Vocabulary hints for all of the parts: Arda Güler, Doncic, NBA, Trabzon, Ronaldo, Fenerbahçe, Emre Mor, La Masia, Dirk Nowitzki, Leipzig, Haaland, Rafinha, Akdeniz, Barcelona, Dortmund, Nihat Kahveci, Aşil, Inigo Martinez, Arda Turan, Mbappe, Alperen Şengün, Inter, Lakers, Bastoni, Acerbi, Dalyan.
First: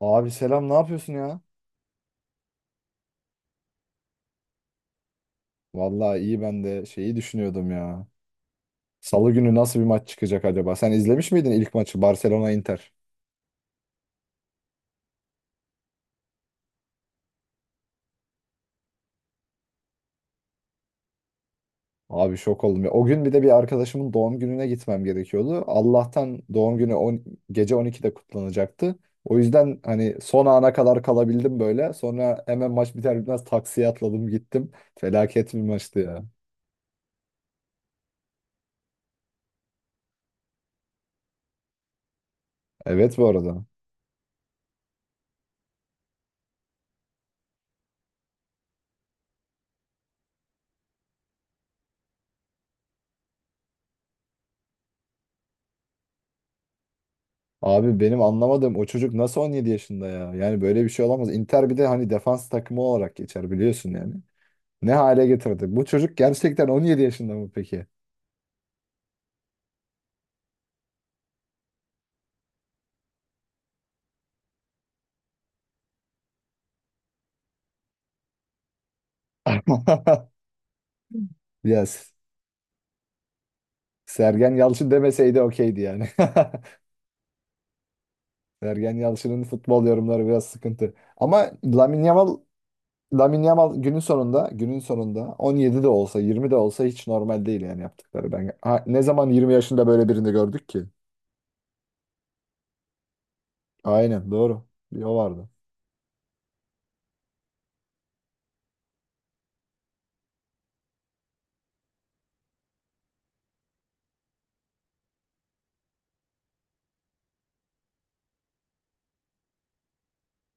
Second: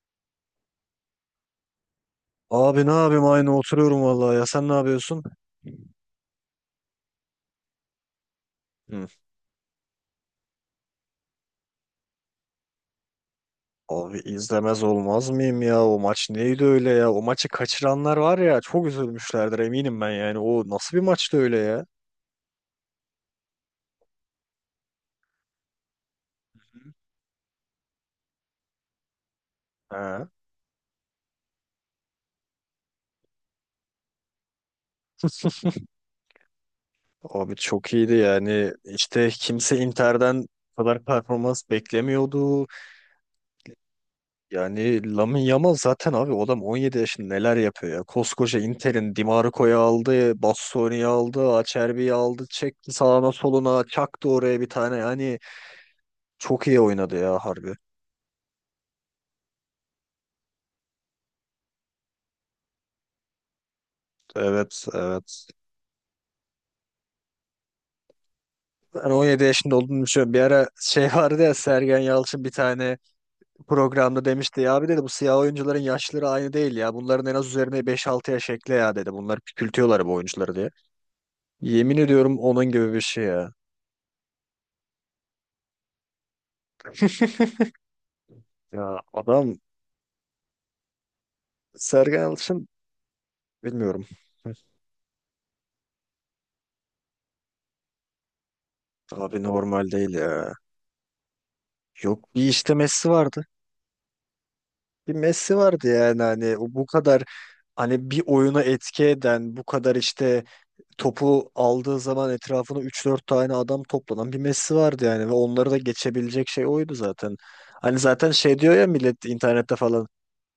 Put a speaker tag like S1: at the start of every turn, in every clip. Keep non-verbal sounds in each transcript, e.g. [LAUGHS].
S1: Abi selam ne yapıyorsun ya?
S2: Abi ne yapayım aynı oturuyorum vallahi ya sen ne yapıyorsun?
S1: Vallahi iyi ben de şeyi düşünüyordum ya.
S2: Hı.
S1: Salı günü nasıl bir maç çıkacak acaba? Sen izlemiş miydin ilk maçı, Barcelona Inter?
S2: Abi izlemez olmaz mıyım ya o maç neydi öyle ya o maçı kaçıranlar var ya çok üzülmüşlerdir eminim ben yani o nasıl bir maçtı öyle ya?
S1: Abi şok oldum ya. O gün bir de bir arkadaşımın doğum gününe gitmem gerekiyordu. Allah'tan doğum günü on, gece 12'de kutlanacaktı. O yüzden hani
S2: Ha.
S1: son ana kadar kalabildim böyle. Sonra hemen maç biter bitmez taksiye atladım, gittim. Felaket bir maçtı ya.
S2: Abi çok iyiydi yani işte kimse Inter'den bu kadar performans beklemiyordu.
S1: Evet, bu arada.
S2: Yani Lamine Yamal zaten abi o adam 17 yaşında neler yapıyor ya. Koskoca Inter'in Di Marco'yu aldı, Bastoni'yi aldı, Acerbi'yi aldı, çekti sağına soluna, çaktı oraya bir tane yani. Çok iyi oynadı ya harbi.
S1: Abi benim anlamadığım, o çocuk nasıl 17 yaşında ya? Yani böyle bir şey olamaz. Inter bir de hani defans takımı olarak geçer, biliyorsun yani.
S2: Evet,
S1: Ne hale
S2: evet.
S1: getirdi? Bu çocuk gerçekten 17 yaşında mı peki?
S2: Ben 17 yaşında olduğunu düşünüyorum. Bir ara şey [LAUGHS] vardı ya Sergen Yalçın bir tane programda demişti ya abi dedi bu siyah oyuncuların yaşları aynı değil ya. Bunların en az üzerine 5-6 yaş ekle ya dedi. Bunlar küçültüyorlar bu
S1: [LAUGHS]
S2: oyuncuları diye. Yemin
S1: Yes.
S2: ediyorum onun gibi bir şey ya.
S1: Sergen Yalçın demeseydi okeydi yani. [LAUGHS]
S2: [LAUGHS]
S1: Sergen
S2: Ya
S1: Yalçın'ın
S2: adam
S1: futbol yorumları biraz sıkıntı. Ama Lamine
S2: Sergen
S1: Yamal,
S2: Yalçın
S1: Lamine Yamal günün
S2: bilmiyorum.
S1: sonunda, günün sonunda 17 de olsa, 20 de olsa hiç normal değil yani yaptıkları. Ben, ne zaman
S2: Abi
S1: 20 yaşında
S2: normal
S1: böyle
S2: değil
S1: birini
S2: ya.
S1: gördük ki?
S2: Yok bir işte Messi vardı.
S1: Aynen doğru. Bir
S2: Bir
S1: o vardı.
S2: Messi vardı yani hani o bu kadar hani bir oyuna etki eden bu kadar işte topu aldığı zaman etrafına üç dört tane adam toplanan bir Messi vardı yani ve onları da geçebilecek şey oydu zaten. Hani zaten şey diyor ya millet internette falan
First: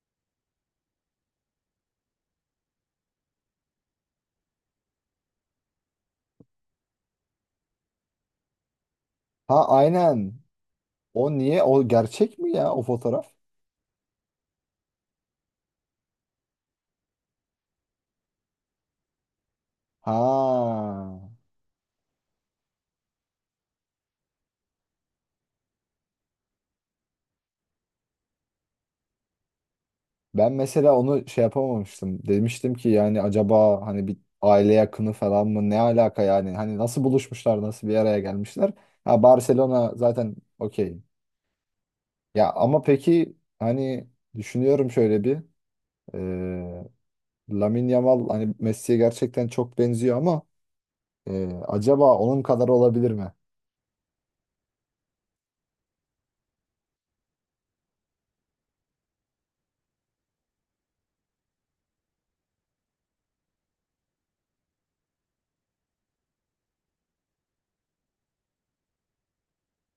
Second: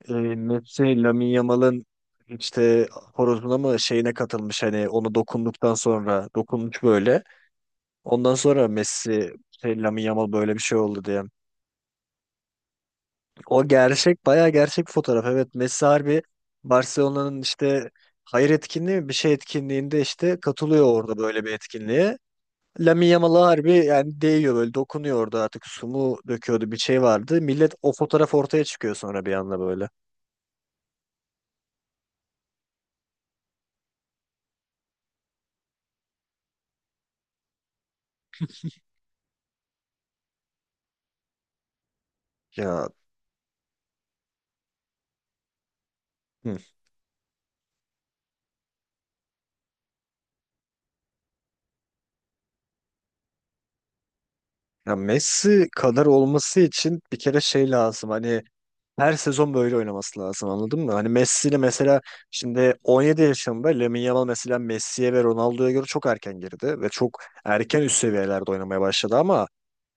S2: Messi Lamine Yamal'ın işte horozuna mı şeyine katılmış hani onu dokunduktan sonra dokunmuş böyle. Ondan sonra Messi
S1: Ha,
S2: şey, Lamine Yamal
S1: aynen.
S2: böyle bir şey oldu diye.
S1: O niye? O gerçek mi ya o fotoğraf?
S2: O gerçek bayağı gerçek bir fotoğraf. Evet Messi harbi Barcelona'nın işte hayır etkinliği mi? Bir şey etkinliğinde
S1: Ha.
S2: işte katılıyor orada böyle bir etkinliğe. Lamine Yamal'a harbi yani değiyor böyle dokunuyor orada artık su mu döküyordu bir şey vardı. Millet o fotoğraf ortaya çıkıyor sonra bir anda böyle.
S1: Ben mesela onu şey yapamamıştım. Demiştim ki yani, acaba hani bir aile yakını falan mı? Ne alaka yani? Hani nasıl buluşmuşlar? Nasıl bir araya gelmişler? Ha, Barcelona zaten, okey. Ya ama
S2: Ya,
S1: peki hani düşünüyorum şöyle bir.
S2: hı.
S1: E, Lamine Yamal hani Messi'ye gerçekten çok benziyor ama acaba onun kadar olabilir mi?
S2: Ya Messi kadar olması için bir kere şey lazım hani her sezon böyle oynaması lazım anladın mı? Hani Messi ile mesela şimdi 17 yaşında Lamine Yamal mesela Messi'ye ve Ronaldo'ya göre çok erken girdi ve çok erken üst seviyelerde oynamaya başladı ama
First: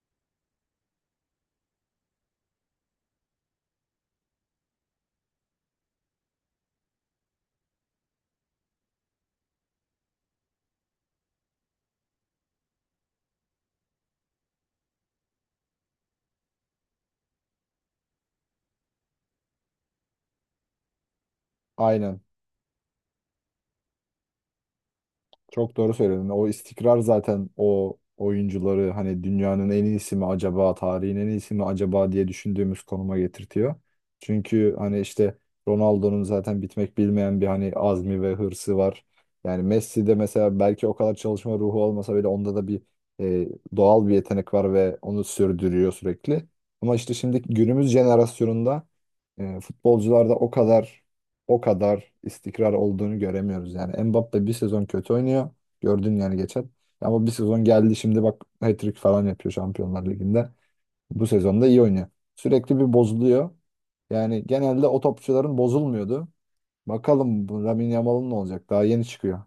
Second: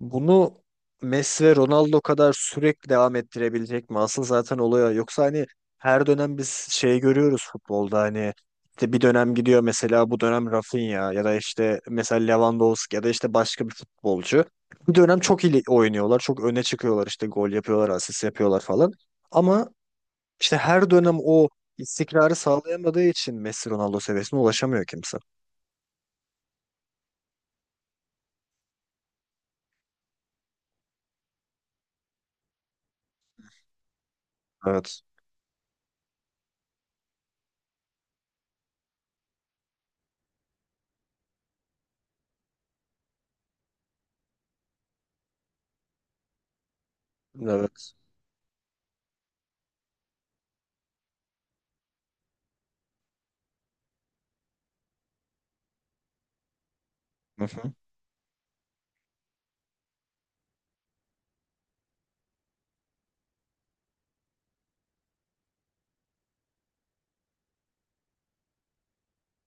S2: bunu Messi ve Ronaldo kadar sürekli devam ettirebilecek mi? Asıl zaten oluyor. Yoksa hani her dönem biz şey görüyoruz futbolda hani işte bir dönem gidiyor mesela bu dönem Rafinha ya da işte mesela Lewandowski ya da işte başka bir futbolcu. Bir dönem çok iyi oynuyorlar, çok öne çıkıyorlar işte gol yapıyorlar, asist yapıyorlar falan. Ama işte her dönem o
S1: Aynen.
S2: istikrarı sağlayamadığı için Messi Ronaldo seviyesine ulaşamıyor kimse.
S1: Çok doğru söyledin. O istikrar zaten o oyuncuları hani dünyanın en iyisi mi acaba, tarihin en iyisi mi acaba diye düşündüğümüz konuma getirtiyor. Çünkü hani
S2: Evet.
S1: işte, Ronaldo'nun zaten bitmek bilmeyen bir hani azmi ve hırsı var. Yani Messi'de mesela belki o kadar çalışma ruhu olmasa bile, onda da bir e, doğal bir yetenek var ve onu sürdürüyor sürekli. Ama işte şimdi günümüz
S2: Evet.
S1: jenerasyonunda futbolcularda o kadar istikrar olduğunu göremiyoruz yani. Mbappe bir sezon kötü oynuyor. Gördün yani geçen. Ama bir
S2: Hı
S1: sezon
S2: hı.
S1: geldi, şimdi bak hat-trick falan yapıyor Şampiyonlar Ligi'nde. Bu sezonda iyi oynuyor. Sürekli bir bozuluyor. Yani genelde o topçuların bozulmuyordu. Bakalım bu Lamine Yamal'ın ne olacak? Daha yeni çıkıyor.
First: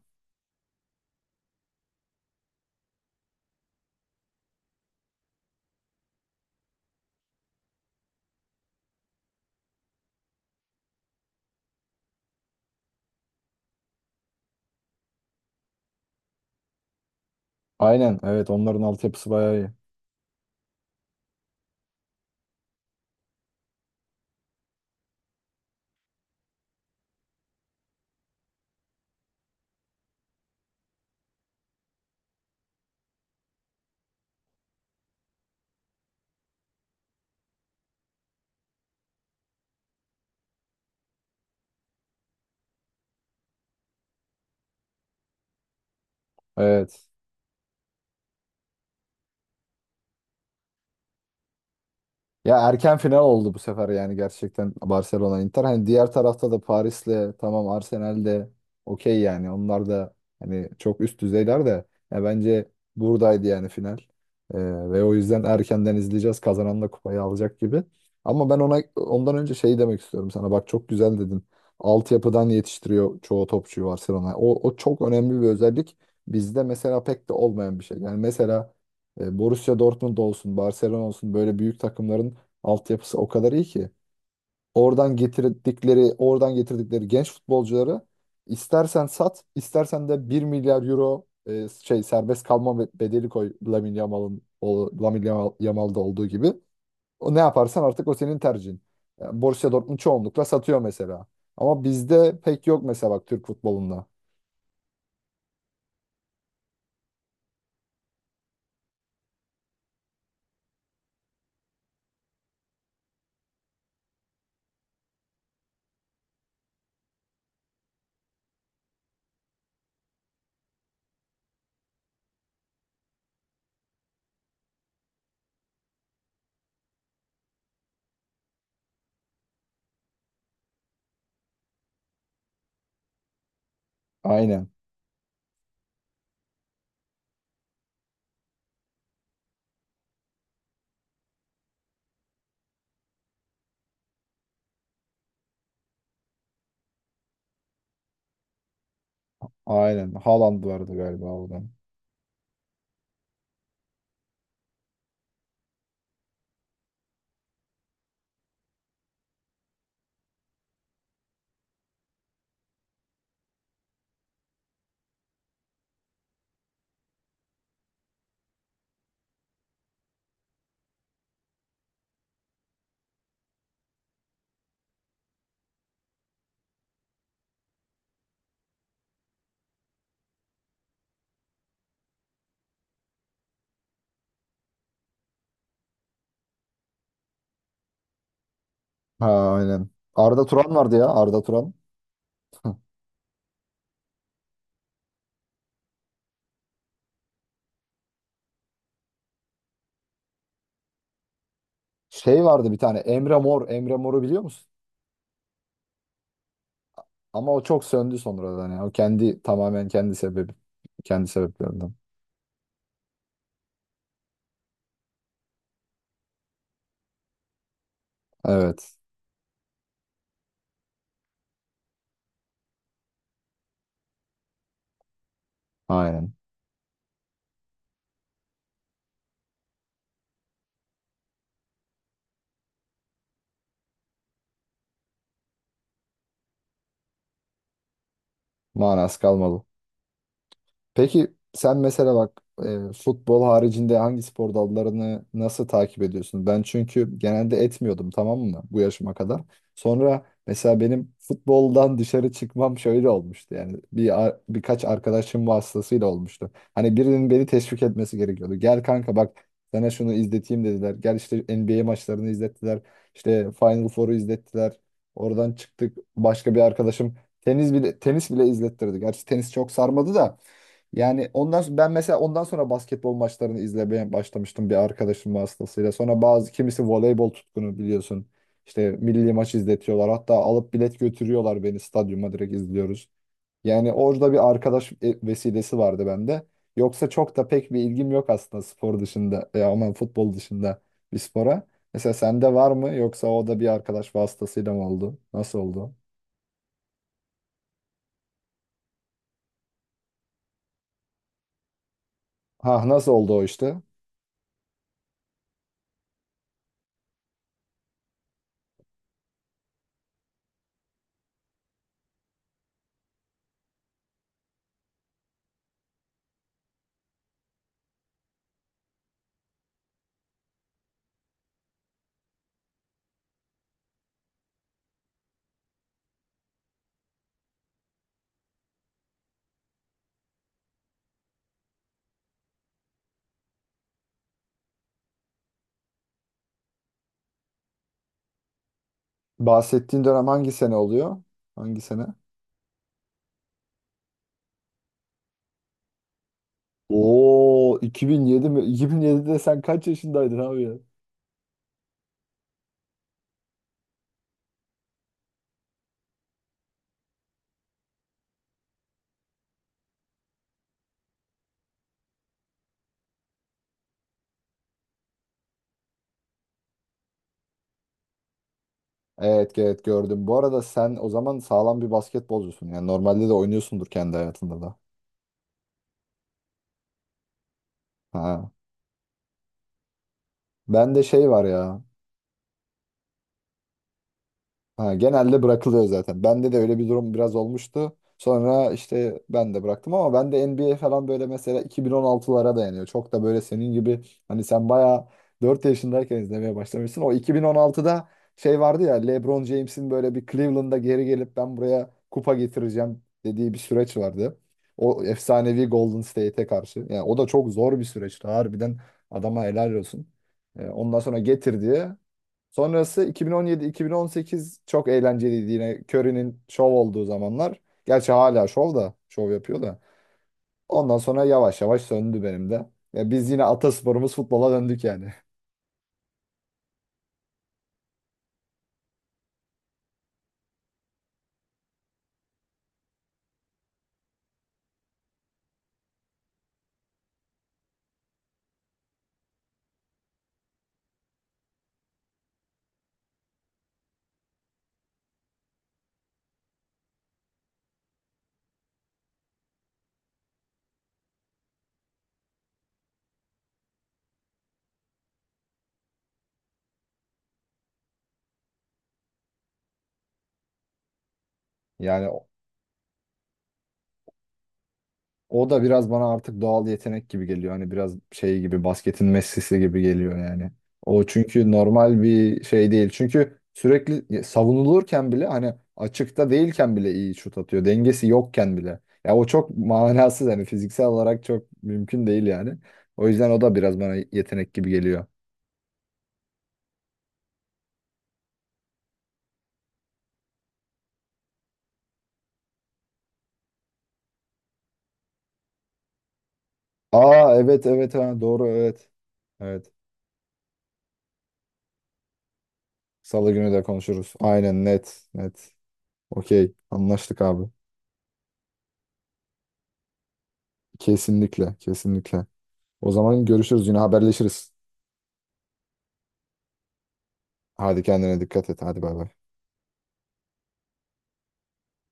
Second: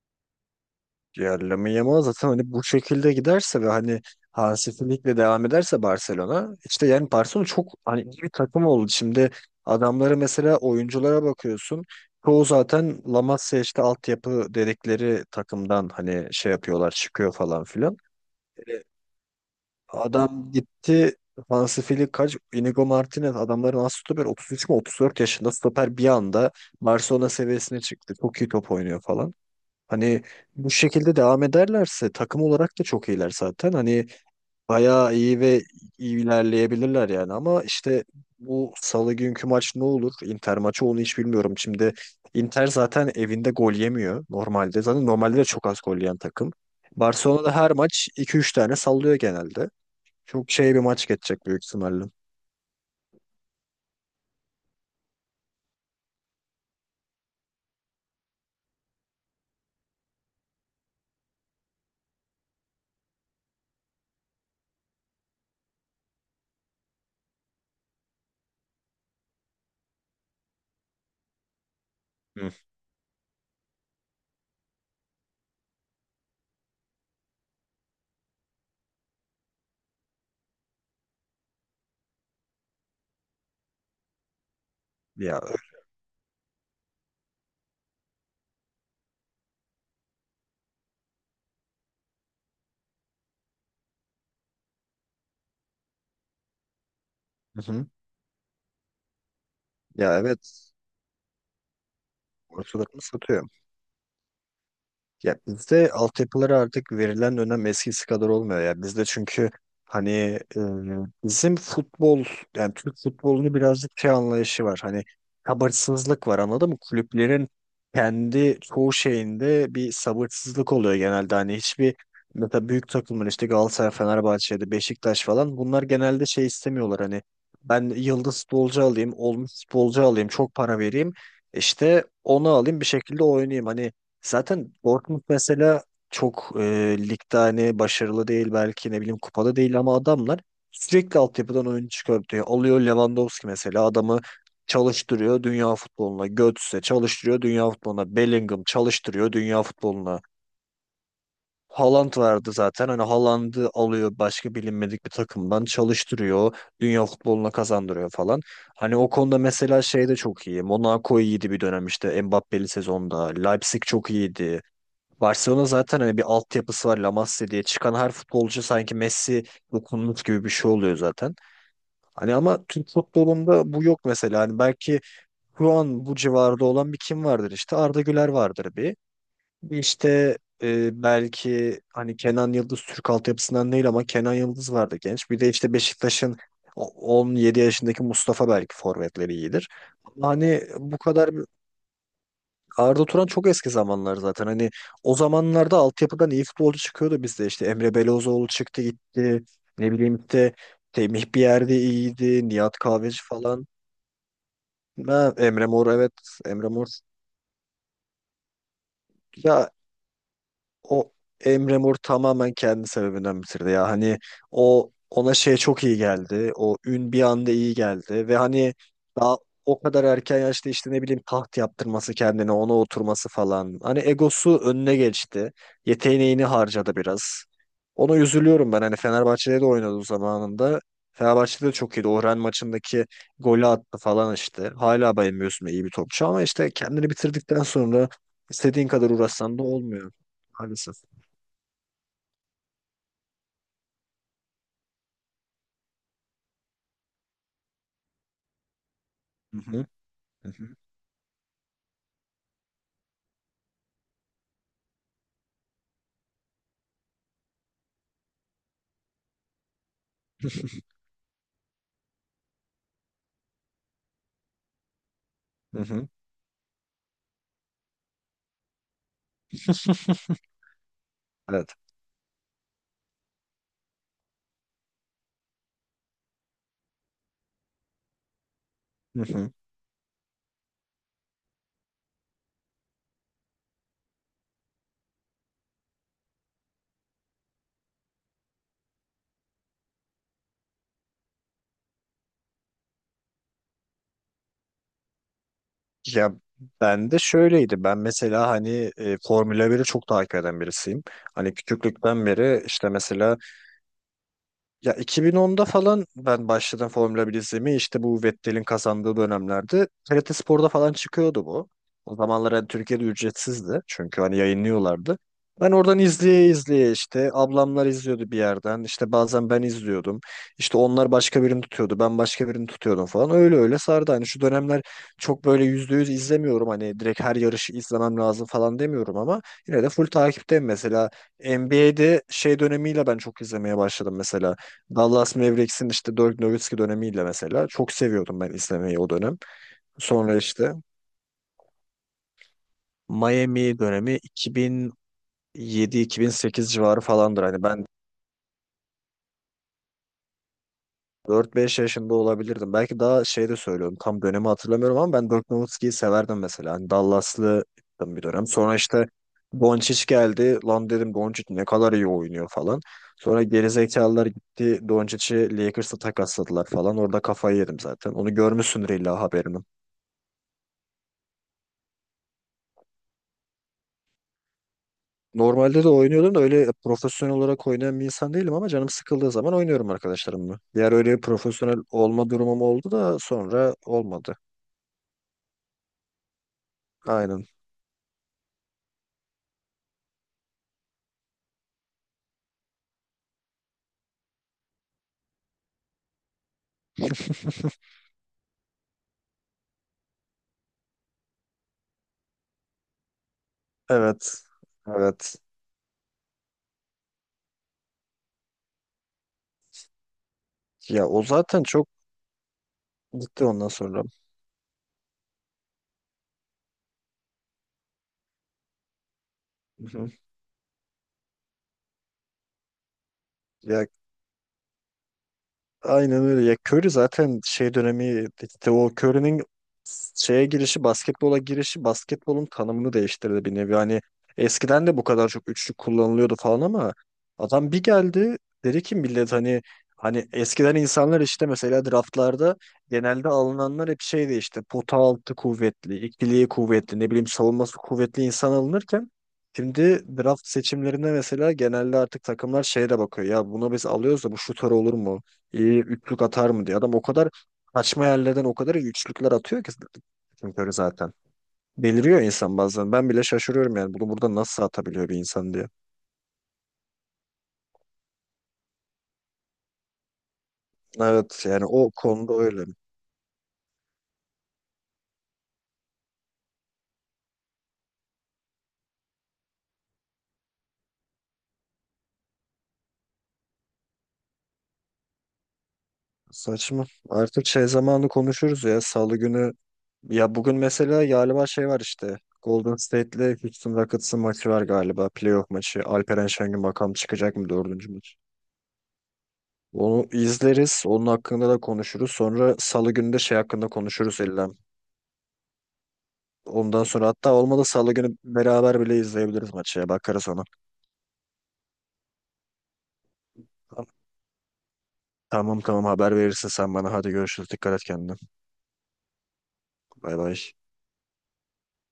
S2: Yani Lamine Yamal zaten hani bu şekilde giderse ve hani Hansi Flick'le devam ederse Barcelona işte yani Barcelona çok hani iyi bir takım oldu. Şimdi adamlara mesela oyunculara bakıyorsun. Çoğu zaten La Masia işte altyapı dedikleri takımdan hani şey yapıyorlar çıkıyor falan filan.
S1: Aynen, evet, onların altyapısı bayağı iyi.
S2: Adam gitti Hansi Flick kaç? Inigo Martinez adamların as stoper 33 mi 34 yaşında stoper bir anda Barcelona seviyesine çıktı. Çok iyi top oynuyor falan. Hani bu şekilde devam ederlerse takım olarak da çok iyiler zaten. Hani bayağı iyi ve iyi ilerleyebilirler yani ama işte bu salı günkü maç ne olur? Inter maçı onu hiç bilmiyorum. Şimdi Inter zaten evinde gol yemiyor normalde. Zaten normalde de çok az gol yiyen takım.
S1: Evet.
S2: Barcelona'da her maç iki üç tane sallıyor genelde. Çok şey bir maç geçecek büyük ihtimalle.
S1: Ya erken final oldu bu sefer, yani gerçekten Barcelona Inter. Hani diğer tarafta da Paris'le tamam, Arsenal'de okey yani. Onlar da hani çok üst düzeyler de, ya bence buradaydı yani final. Ee, ve o yüzden erkenden izleyeceğiz. Kazanan da kupayı alacak gibi. Ama ben ona, ondan önce şey demek istiyorum sana. Bak çok güzel dedin. Altyapıdan
S2: Hı.
S1: yetiştiriyor çoğu topçuyu Barcelona. O çok önemli bir özellik. Bizde mesela pek de olmayan bir şey. Yani mesela Borussia Dortmund olsun, Barcelona olsun, böyle büyük takımların altyapısı o kadar iyi ki. Oradan
S2: Ya,
S1: getirdikleri, oradan getirdikleri genç futbolcuları istersen sat, istersen de 1 milyar euro serbest kalma bedeli koy, Lamine Yamal'ın Yamal'da olduğu gibi. O ne
S2: hı
S1: yaparsan
S2: hı.
S1: artık, o senin tercihin. Yani Borussia Dortmund
S2: Ya
S1: çoğunlukla
S2: evet.
S1: satıyor mesela. Ama bizde pek yok
S2: Ortalarını
S1: mesela, bak Türk
S2: satıyor.
S1: futbolunda.
S2: Ya bizde altyapılara artık verilen önem eskisi kadar olmuyor ya. Bizde çünkü hani bizim futbol yani Türk futbolunu birazcık şey anlayışı var. Hani sabırsızlık var anladın mı? Kulüplerin kendi çoğu şeyinde bir sabırsızlık oluyor genelde. Hani hiçbir mesela büyük takımın işte Galatasaray, Fenerbahçe'de, Beşiktaş falan bunlar genelde şey istemiyorlar hani ben yıldız futbolcu alayım, olmuş futbolcu alayım, çok para vereyim. İşte onu alayım bir şekilde oynayayım. Hani
S1: Aynen.
S2: zaten Dortmund mesela çok ligde hani başarılı değil belki ne bileyim kupada değil ama adamlar sürekli altyapıdan oyun çıkartıyor. Alıyor Lewandowski mesela adamı çalıştırıyor dünya futboluna. Götze çalıştırıyor dünya futboluna. Bellingham çalıştırıyor dünya
S1: Aynen.
S2: futboluna.
S1: Haaland vardı galiba oradan.
S2: Haaland vardı zaten hani Haaland'ı alıyor başka bilinmedik bir takımdan çalıştırıyor. Dünya futboluna kazandırıyor falan. Hani o konuda mesela şey de çok iyi. Monaco iyiydi bir dönem işte Mbappé'li sezonda. Leipzig çok iyiydi. Barcelona zaten hani bir altyapısı var La Masia diye çıkan her futbolcu sanki Messi dokunmuş gibi bir şey oluyor zaten. Hani ama Türk futbolunda bu yok mesela. Hani belki şu an bu civarda olan bir kim vardır işte Arda Güler vardır bir. Bir işte belki hani Kenan Yıldız Türk altyapısından değil ama Kenan Yıldız vardı genç. Bir de işte Beşiktaş'ın 17 yaşındaki Mustafa belki
S1: Ha,
S2: forvetleri iyidir.
S1: aynen.
S2: Ama
S1: Arda
S2: hani
S1: Turan vardı
S2: bu
S1: ya.
S2: kadar
S1: Arda Turan. [LAUGHS]
S2: Arda Turan çok eski zamanlar zaten. Hani o zamanlarda altyapıdan iyi futbolcu çıkıyordu bizde. İşte Emre Belözoğlu çıktı gitti. Ne bileyim işte Temih bir yerde
S1: Şey
S2: iyiydi.
S1: vardı bir
S2: Nihat
S1: tane,
S2: Kahveci
S1: Emre
S2: falan.
S1: Mor. Emre Mor'u biliyor musun?
S2: Ha, Emre Mor evet. Emre Mor.
S1: Ama o çok söndü sonradan yani. O kendi
S2: Ya
S1: tamamen kendi sebebi,
S2: o
S1: kendi
S2: Emre
S1: sebeplerinden.
S2: Mor tamamen kendi sebebinden bitirdi ya. Hani o ona şey çok iyi geldi. O ün bir anda iyi geldi ve hani
S1: Evet.
S2: daha o kadar erken yaşta işte ne bileyim taht yaptırması kendine ona oturması falan. Hani egosu önüne geçti.
S1: Aynen.
S2: Yeteneğini harcadı biraz. Ona üzülüyorum ben. Hani Fenerbahçe'de de oynadı zamanında. Fenerbahçe'de de çok iyiydi. Orhan maçındaki golü attı falan işte. Hala bayılmıyorsun iyi bir topçu ama işte kendini bitirdikten sonra istediğin kadar
S1: Manası
S2: uğraşsan da
S1: kalmadı.
S2: olmuyor. Maalesef.
S1: Peki sen mesela bak, futbol haricinde hangi spor dallarını nasıl takip ediyorsun? Ben çünkü genelde etmiyordum, tamam mı, bu yaşıma kadar.
S2: Hı hı,
S1: Sonra
S2: hı hı,
S1: mesela benim futboldan dışarı çıkmam şöyle olmuştu yani, birkaç arkadaşım vasıtasıyla olmuştu. Hani birinin beni teşvik etmesi gerekiyordu. Gel kanka, bak sana şunu izleteyim dediler.
S2: [LAUGHS]
S1: Gel işte NBA maçlarını izlettiler. İşte Final Four'u izlettiler. Oradan
S2: hı
S1: çıktık,
S2: hı.
S1: başka bir arkadaşım tenis bile izlettirdi. Gerçi tenis çok sarmadı da,
S2: [LAUGHS]
S1: yani
S2: Evet.
S1: ben mesela ondan sonra basketbol maçlarını izlemeye başlamıştım, bir arkadaşım vasıtasıyla. Sonra bazı kimisi voleybol tutkunu, biliyorsun. İşte
S2: Hı
S1: milli
S2: hı.
S1: maç izletiyorlar. Hatta alıp bilet götürüyorlar beni, stadyuma direkt izliyoruz. Yani orada bir arkadaş vesilesi vardı bende. Yoksa çok da pek bir ilgim yok aslında spor dışında, ya aman, futbol dışında bir spora. Mesela sende var mı, yoksa o da bir arkadaş vasıtasıyla mı oldu? Nasıl oldu?
S2: Ya ben de şöyleydi. Ben mesela hani Formula 1'i çok takip eden birisiyim. Hani küçüklükten beri
S1: Ha,
S2: işte
S1: nasıl oldu
S2: mesela
S1: o işte?
S2: ya 2010'da falan ben başladım Formula 1 izlemeye. İşte bu Vettel'in kazandığı dönemlerde TRT Spor'da falan çıkıyordu bu. O zamanlar hani Türkiye'de ücretsizdi. Çünkü hani yayınlıyorlardı. Ben oradan izleye izleye işte ablamlar izliyordu bir yerden. İşte bazen ben izliyordum. İşte onlar başka birini tutuyordu. Ben başka birini tutuyordum falan. Öyle öyle sardı. Hani şu dönemler çok böyle %100 izlemiyorum. Hani direkt her yarışı izlemem lazım falan demiyorum ama yine de full takipteyim. Mesela NBA'de şey dönemiyle ben çok izlemeye başladım mesela. Dallas Mavericks'in işte Dirk Nowitzki dönemiyle mesela çok seviyordum ben izlemeyi o dönem.
S1: Bahsettiğin dönem
S2: Sonra
S1: hangi
S2: işte
S1: sene oluyor? Hangi sene?
S2: Miami dönemi 2007-2008 civarı falandır. Hani
S1: Oo,
S2: ben
S1: 2007 mi? 2007'de sen kaç yaşındaydın abi ya?
S2: 4-5 yaşında olabilirdim. Belki daha şey de söylüyorum. Tam dönemi hatırlamıyorum ama ben Dirk Nowitzki'yi severdim mesela. Hani Dallas'lı bir dönem. Sonra işte Doncic geldi. Lan dedim Doncic ne kadar iyi oynuyor falan. Sonra gerizekalılar gitti. Doncic'i Lakers'a takasladılar falan. Orada kafayı yedim zaten. Onu görmüşsündür illa
S1: Evet,
S2: haberini.
S1: evet, gördüm. Bu arada sen o zaman sağlam bir basketbolcusun. Yani normalde de oynuyorsundur, kendi hayatında da.
S2: Normalde de oynuyordum da öyle profesyonel olarak oynayan bir insan
S1: Ha.
S2: değilim ama canım sıkıldığı zaman oynuyorum arkadaşlarımla. Diğer
S1: Ben de
S2: öyle
S1: şey var
S2: profesyonel
S1: ya.
S2: olma durumum oldu da sonra olmadı.
S1: Ha, genelde bırakılıyor zaten. Bende de öyle bir durum biraz
S2: Aynen.
S1: olmuştu. Sonra işte ben de bıraktım, ama ben de NBA falan böyle mesela 2016'lara dayanıyor. Çok da böyle senin gibi, hani sen bayağı 4 yaşındayken izlemeye başlamışsın. O 2016'da şey vardı ya, LeBron James'in böyle bir Cleveland'da geri gelip ben buraya kupa getireceğim dediği bir süreç vardı.
S2: Evet.
S1: O
S2: Evet.
S1: efsanevi Golden State'e karşı. Yani o da çok zor bir süreçti. Harbiden adama helal olsun. Ondan
S2: Ya
S1: sonra
S2: o zaten çok
S1: getirdi. Sonrası
S2: gitti ondan sonra.
S1: 2017-2018 çok eğlenceliydi, yine Curry'nin şov olduğu zamanlar. Gerçi hala şov da şov yapıyor da.
S2: Hı hı.
S1: Ondan sonra yavaş yavaş söndü benim de. Ya biz yine
S2: Ya
S1: atasporumuz futbola döndük yani. [LAUGHS]
S2: aynen öyle. Ya Curry zaten şey dönemi işte o Curry'nin şeye girişi, basketbola girişi basketbolun tanımını değiştirdi bir nevi. Hani eskiden de bu kadar çok üçlük kullanılıyordu falan ama adam bir geldi dedi ki millet hani eskiden insanlar işte mesela draftlarda genelde alınanlar hep şeydi işte pota altı kuvvetli, ikiliği kuvvetli, ne bileyim savunması kuvvetli insan alınırken şimdi draft seçimlerinde mesela genelde artık takımlar şeye de bakıyor. Ya bunu biz alıyoruz da bu şutör olur mu? Üçlük atar mı diye. Adam o kadar kaçma yerlerden o kadar iyi üçlükler atıyor ki Stephen Curry zaten.
S1: Yani
S2: Deliriyor insan bazen. Ben bile şaşırıyorum yani bunu burada nasıl atabiliyor bir
S1: o
S2: insan
S1: da
S2: diye.
S1: biraz bana artık doğal yetenek gibi geliyor. Hani biraz şey gibi, basketin Messi'si gibi geliyor yani. O
S2: Evet
S1: çünkü
S2: yani o
S1: normal
S2: konuda
S1: bir
S2: öyle.
S1: şey değil. Çünkü sürekli savunulurken bile, hani açıkta değilken bile iyi şut atıyor. Dengesi yokken bile. Ya o çok manasız, hani fiziksel olarak çok mümkün değil yani. O yüzden o da biraz bana yetenek gibi geliyor.
S2: Saçma. Artık şey zamanı konuşuruz ya salı günü. Ya bugün mesela galiba şey var işte. Golden State'le Houston Rockets'ın maçı var galiba. Playoff maçı. Alperen Şengün bakalım
S1: Aa,
S2: çıkacak mı
S1: evet,
S2: dördüncü
S1: evet,
S2: maç.
S1: doğru, evet. Evet.
S2: Onu izleriz. Onun hakkında da konuşuruz. Sonra salı günü de
S1: Salı
S2: şey
S1: günü de
S2: hakkında
S1: konuşuruz.
S2: konuşuruz illa.
S1: Aynen, net net. Okey,
S2: Ondan sonra
S1: anlaştık
S2: hatta
S1: abi.
S2: olmadı salı günü beraber bile izleyebiliriz maçı ya. Bakarız ona.
S1: Kesinlikle, kesinlikle. O zaman görüşürüz, yine haberleşiriz.
S2: Tamam tamam haber verirsin sen bana. Hadi görüşürüz. Dikkat
S1: Hadi
S2: et kendine.
S1: kendine dikkat et. Hadi bay bay.
S2: Bay bay.